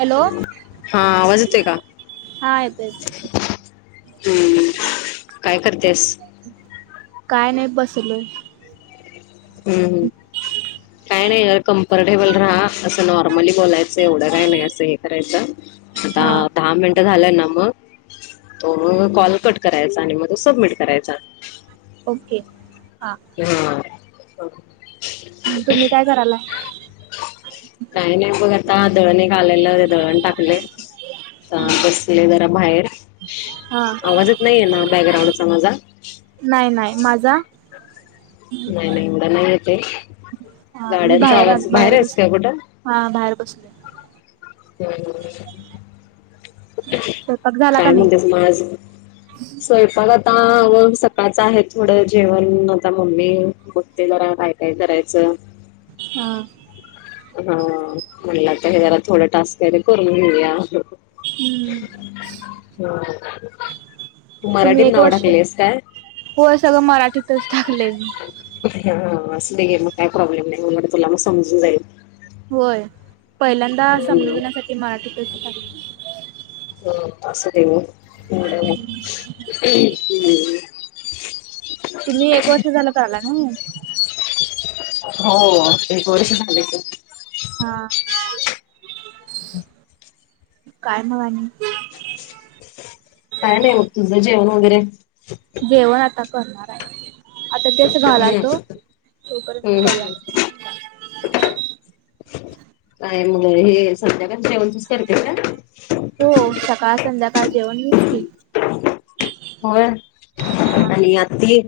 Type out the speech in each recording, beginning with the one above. Hello हा आवाज येतोय का? हा येतो येतो हम्म काय करतीयास? काय नाय बसलोय. हम्. काय नाय कम्फर्टेबल राहा असं नॉर्मली बोलायचं एवढं काय नाही असं हे करायचं. आता हा दहा मिनटं झालंय ना म तो मग कॉल कट करायचा आणि मग त सबमिट करायचा. ओके हा. [unintelligible] [unintelligible] तुम्ही काय करालाय? काय नाय बघ आता दळण एक आलेलं दळण टाकलंय. आता हा बसले जरा बाहेर हा आवाज येत नाईये ना बॅकग्राउंडचा माझा? नाय नाय. माझा? नाय नाय एवढं नाय येतेय हा मी गाड्यांचा आ आवाज बाहेर हायस बसले का कुठं? हा बाहेर बसलोय. स्वयंपाक झाला का काय नाही म्हणतेस म आज? स्वयंपाक आता आव सकाळच आहे थोडं जेवण आता मम्मी बघतीये जरा काय काय करायचं. हा. हा म्हणल आता याला थोडं टास्क हाय ते करून घेऊया. हम्म [unintelligible] तुम्ही एक नाव वर्ष टाकलेस काय? होय सगळं मराठीतच टाकलंय मी. हा असूदे की मग काय प्रॉब्लेम नाय उलट तुला म समजून जाईल. व्हय पहिल्यांदा हम्म समजजण्यासाठी मराठीतच टाकलय. हो असुदे थोडं हम् तुम्ही एक वर्ष झालं का आला नाय? हो एक वर्ष झाल की. हा काय म आणि? काय नाय बघ. तुझं जेवण वगैरे? जेवण आता करणाराय आता तेच हम्म घालालतो तोपर्यंत करूया हम्म काय मग हे संध्याकाळच जेवण तूच करते का? हो सकाळ संध्याकाळ जेवण मीच की. होय हा. आणि आत्ती?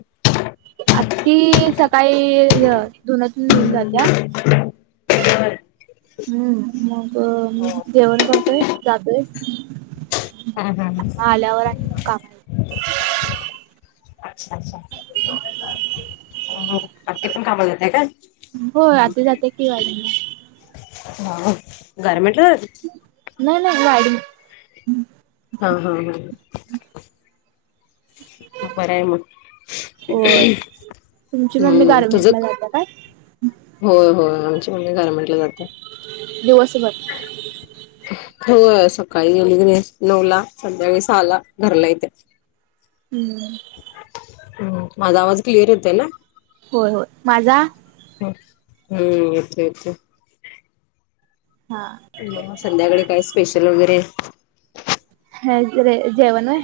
आत्ती सकाळी ह्य धुन धून जातीया. बर. हम्म मग जेवण करतोय जातोय. हा हा हा. आल्यावर आणि काम. [inaudible] अच्छा अच्छा अक्की पण कामाला जात्या काय? होय आक्की जात्या की [unintelligible] हा ह गारमेंटला जाते. नाही नाही वाडी. हा हा हां बरय मग. होय. तुमची मम्मी हम्म तुझं गारमेंटला जात्या काय? होय होय आमची मम्मी गारमेंटला जाते. दिवसभर होय सकाळी गेली की नाही नऊला संध्याकाळी सहाला घरला येते. हम्म हम्म माझा आवाज क्लियर येतोय ना? होय होय माझा? हम्म येतोय येतोय. हां संध्याकाळी काय स्पेशल वगैरे. काहीच नाही जेवण होय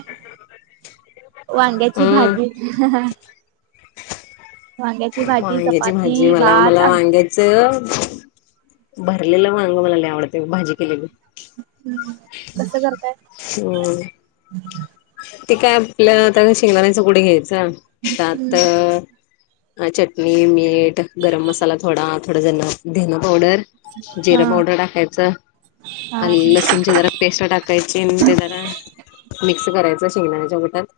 वांग्याची हम्म. भाजी वांग्याची भाजी, वांग्याची चपाती, भाजी मला भात, मला आमटी. वांग्या चं भरलेल वांग मला लय आवडतय भाजी केलेली. हम्म कस करताय? अ ते काय आपलं आता शेंगदाण्याच कुट घ्यायच त्यात हम्म अ अ चटणी मीठ गरम मसाला थोडा थोडा जरा धण पावडर. हा जिर पावडर टाकायचं हा आणि लसून जीर पेस्ट टाकायची आणि ते जरा मिक्स करायच शेंगदाण्याच्या कुटात.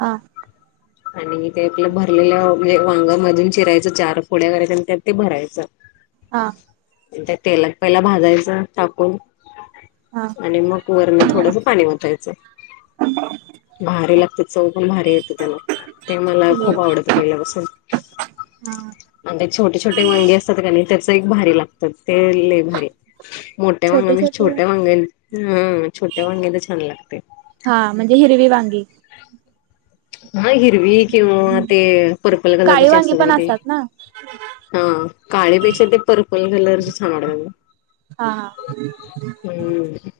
हां आणि ते आपल भरलेल म्हणजे वांग मधून चिरायच चार फोड्या करायच्या आणि त्यात ते भरायच. हां त्या तेलात पहिला भाजायच टाकून. हा आणि मग वरणं थोडस पाणी वतायच. भारी लागतात चव पण भारी येते त्यान ते मला खूप आवडत. पहिल्यापासून. आणि ते छोटे छोटे वांगी असत्यात क ने त्याच एक भारी लागतं ते लय भारी. मोठ्या वांग्या छोटे पेक्षा छोटे छोट्या वांग ह छोट्या वांग्या तर छान लागतय. हां म्हणजे हिरवी वांगी. हा हिरवी किंवा ते पर्पल काळी कलरचे वांगी असतात पण बघा ते. ना हा काळेपेक्षा ते पर्पल कलरच छान वाटत. हा हा हम्म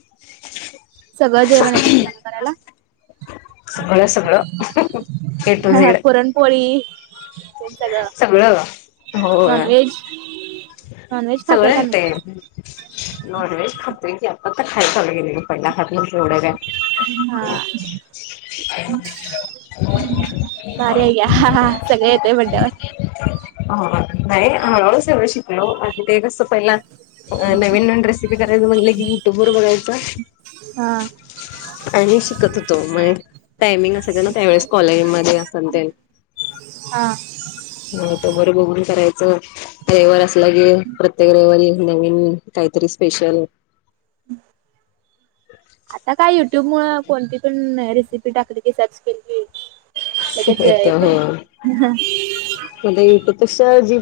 [inaudible] सगळ जेवण येत तुम्हाला करायला? सगळं सगळं. A to Z. पोळी. सगळं होय. नॉनव्हेज नॉनव्हेज खाताय सगळं का येतय. नाही नॉनव्हेज खातोय की, आता आता खाय चालू केलय ग. पहिला खात एवढ काय. हा. भारीय की, सगळे येतोय म्हटल्यावर. ह नाही हळू हळु सगळं शिकलो. ते कस पहिला नवीन नवीन रेसिपी करायच म्हणलं की, युट्यूब वर बघायचं. हा. आणि शिकत होतो. म्हजे टायमिंग असायच ना त्यावेळेस कॉलेजमध्ये असल ते. हा. युट्युब वर बघून करायचं. रविवार असलं की प्रत्येक रविवारी. नवीन काहीतरी स्पेशल. [inaudible] आता काय युट्यूब मूळ कोणती पण रेसिपी टाकली की, सर्च केली की, लगेच येत येतेय. मी ते युट्युब पेक्षा जी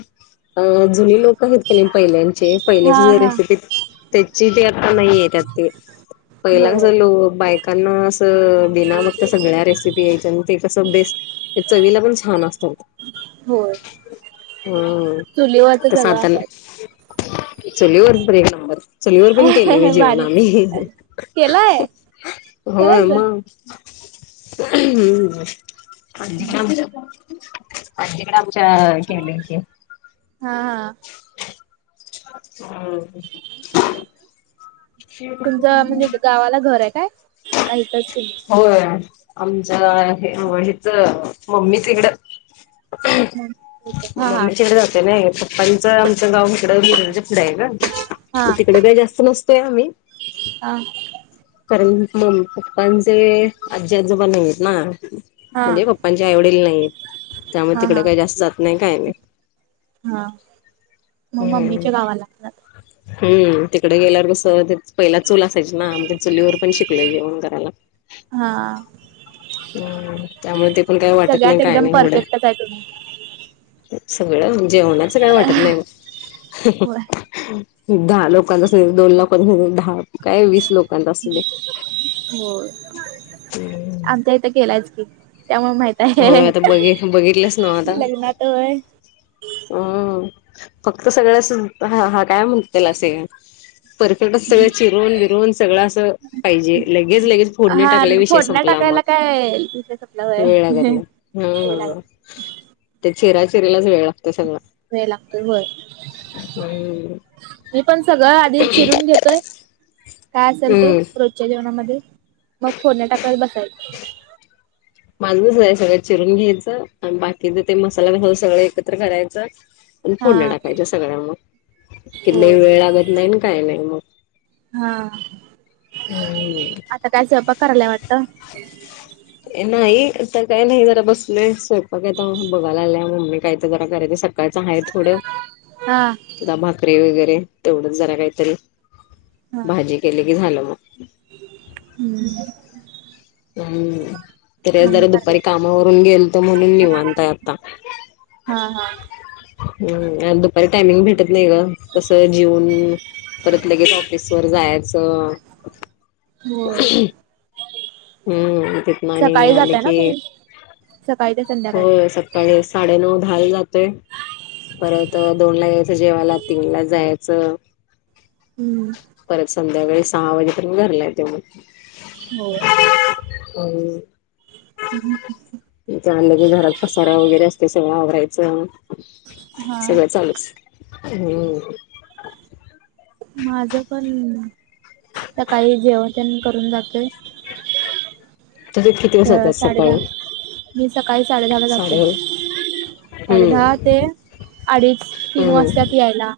अ जुने लोक आहेत का नाही पहिल्याचे. पहिल्याचे हा जुन्या हा रेसिपी त्याची ते नाहीये त्यात ते. पहिलांग कस होय लो बा कांना असं बिना बघता सगळ्या रेसिपी यायच्या. आणि ते कस बेस, ते चवीला पण छान असत. होय ह चुलीवरच तस सगळं आता नाही. चुलीवर एक नंबर [unintelligible] चूलीवर पण केले बाई असायचं जेवण भारीच आम्ही. केलाय होय खरंच मग. [inaudible] तकडे आमच्या केले होते. हा हा. हम् [inaudible] तुमच म्हणजे गावाला घरे काय? का इथच तुम्ही? होय आमच्या हेच मम्मीच तिकडं. मग इथं हा हा मम्मीच्या तीकडे जाते नाय. पप्पान आमच्या गाव इकड विरज पुुडंय ग. तिकडे काही जास्त नसतोय आम्ही. हा हा. कारण मम्मी पप्पांचे आजी आजोबा नाहीेयेत ना. हा म्हणजे पप्पांचे आईवडील नाहीये. त्यामुळे हा तिकडे हा काही जास्त जात नाही काय नाही. हा. म हम्म. मम्मीच्या गावाला जातात? हम्म तिकडे गेल्यावर कसं ते पहिला चूल असायची ना. म ते चुलीवर पण शिकलोय जेवण करायला. हा. हम्म त्यामुळे ते पण काही वाटत नाही सगळ्यात काय एकदम नाही एवढं. परफेक्टच आहे तुम्ही सगळं जेवणाचं काय वाटत नाही बघ. होय दहा लोकांचा. अस दोन लोकां दहा काय वीस लोक होय. आमच्या इथं केलायेच की, त्यामुळे माहित आहे होय आता बघ बघितलंस नाव आता. लग्नात होय ह फक्त सगळ्याच हा हा काय म्हटतेल असेय. परफेक्टच सगळ चिरून -बिरून सगळं असं पाहिजे, लगेच -लगेच फोडणी टाकले विषय संपला मग. तपला व [unintelligible] हम्म, ते चिरा- चिरीलाच वेळ लागतो सगळा. वेळ लागतोय होय हम्म. मी पण सगळं आधी चिरून घेतोय, काय असेल ते हम्म च्या जेवणामध्ये, मग फोडनी टाकात बसायच. माजूनद्धा, हे सगळं चिरून घ्यायचं आणि बाकीच ते मसाला मसाला सगळं एकत्र करायचं प हा फोडणी टाकायच्या सगळ्या मग, कि होय वेळ लागत नाही काही नाही मग. हा. हम्. आता काय स्वयपाक करायला वाटतं? [inaudible] नाही, आता काय नाही जरा बसलोय स्वयंपाक आता बघायला आल्या मम्मी काय तर जरा करायच स कालचं आहे थोडं हा. ता भाकरीे वगैरे तेवढंच जरा काहीतरी, भाजी केले की झालं मग. हम्म. हम्म, तरी आज जरा मम्मी दुपारी करायल्या काम आवरून गेलतो म्हणून निवांत हाय आता. हा हा,, ह दुपारी टायमिंग भेटत नाही ग, तस जेवून परत लगेच ऑफिस वर जायचं. होय हम्म, तितन आणि सकाळी आल जाताय ना की, तुम्ही सकाळी ते हो संध्याकाळी स सकाळी साडेनऊ दहाला जातोय, परत दोन ला यायचं जेवाला, तीन ला जायच. च, हम्म परत संध्याकाळी सहा वाजेपर्यत घरला येतोय मग. होय. अ [inaudible] झालं की घरात पसारा वगैरे असते सगळं आवरायचं, हा सगळं चालूच हम्म. माझ पण, सकाळी जेवण तेन करून जातोय. तुझे किती वाजता अ जातात साडे दहा, सकाळी मी सकाळी साडे दहा ला जाते. साडे हम्म दहा ते, अडीच तीन हम्म वाजतात यायला.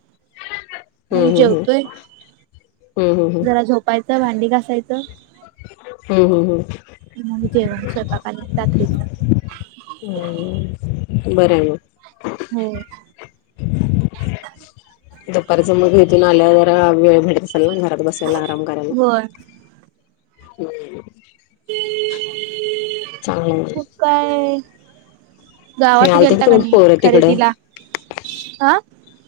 हम्म म हम्म जेवतोय, हम्म हम्म जरा झोपायचं भांडी घासायचं हम्म हम्म हम्म मग जेवण स्वयंपाक आणिक रात्रीच. हम, बरं आहे मग. हो. ह [inaudible] दुपारच मग तिथून आल्यावर जरा वेळ भेटत असल ना, घरात बसायला आराम करायला. होय ह [inaudible] चांगलं आहे काय, हे गावात आलते गेलता का काय बघ नाही पोरं तिकडं खरेदीला? हा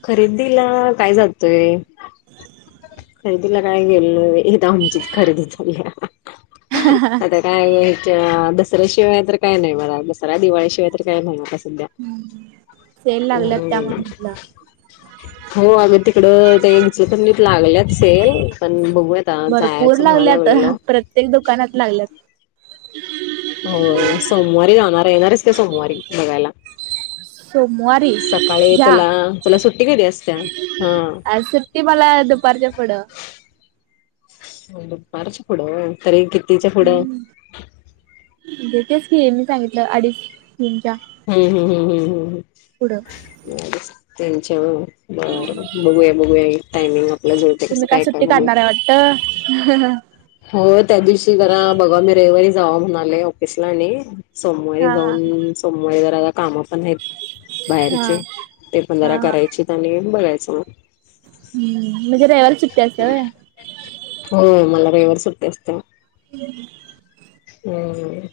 खरेदीला काय जातोय. [inaudible] खरेदीला काय गेलोय, इथ आमचीच खरेदी चालल्या. ह ह [unintelligible] काय हे, च दसऱ्याशिवाय तर काय नाही बघा. दसरा, दिवाळीशिवाय तर काय नाही आता सध्या. हम् ह. हम्म हो अगं, तिकडं इचंलकरंजीत लागल्यात सेल पण बघूया आता भरपूर जायचं म्हणाय लागल्यात लागलेलो. प्रत्येक दुकानात लागल्यात. हो, सोमवारी जाणार हाय, येणार आहेस काय? सोमवारी बघायला. सोमवारी सकाळी घ्या तुला, तुला सुट्टी कधी असतीया. हा. ती मला दुपारच्या पुढं. म, दुपारच्या पुढं होय तरी कितीच्या पुढं? येथेच की मी सांगितलं, अडीच तीनचा. हम्म, हम्, हम्, हम्, हम्, हम्. पुढ. त्यांच्या वर बरं बघूया, बघूया टाइमिंगवर. तुम्ही काय सुट्टी काढणार हाय वाटत? हम्म हह हो, त्या दिवशी जरा, बघा मी रविवारी जावाव म्हणले ऑफिसला आणि सोमवारी हा हा जाऊन, सोमवारी जरा काम पण आहीत. हा बाहेरचे, ते पन हा जरा हा करायचे आणि बघायचं मग. हम्म, म्हणजे रविवारी सुट्टी असतीया होय? हो मला रविवारी सुट्टी असतीया वो. हम् हम्म.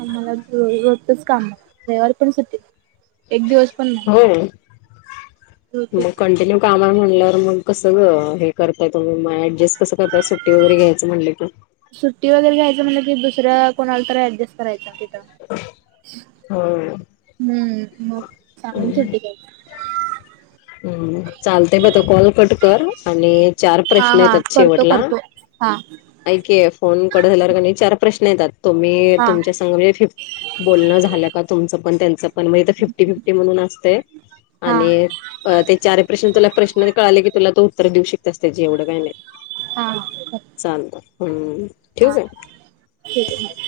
आम्हाला रोजच काम, रविवारी पण सुट्टी एक दिवस पण नाही. हो, मग रोजच काम कंटिन्यू काम म्हणल्यावर मग कस गं, हे करताय तुम्ही ऍडजस्ट कसं करताय सुट्टी वगैरे घ्यायचं म्हणली की? सुट्टी वगैरे घ्यायचं म्हणलं कि दुसऱ्या कोणाला तर ऍडजेस्टस करायच तिथं. होय. हम्म, मग सागून सुट्टी घायची. हम्, चालतय ब त कॉल कट कर आणि चार हा प्रश्न हा येतात करतो शेवटला. करतो हा. ऐक की, फोन कट झाल्यावर कणी चार प्रश्न येतात. तुम्ही हा तुमच्या संग म्हणजे फि बोलणं झालं का तुमचं पण, त्याचं पण फिफ्टी-फिफ्टी म्हणून असतय हा आणि ते चार प्रश्न तुला प्रश्न कळाले की तुला तो उत्तर देऊ शकतेस त्याचे, एवढं काय नाही. हा. कर चालतय, हम्म. ठेवू हा, काय? ठीक आहे मग.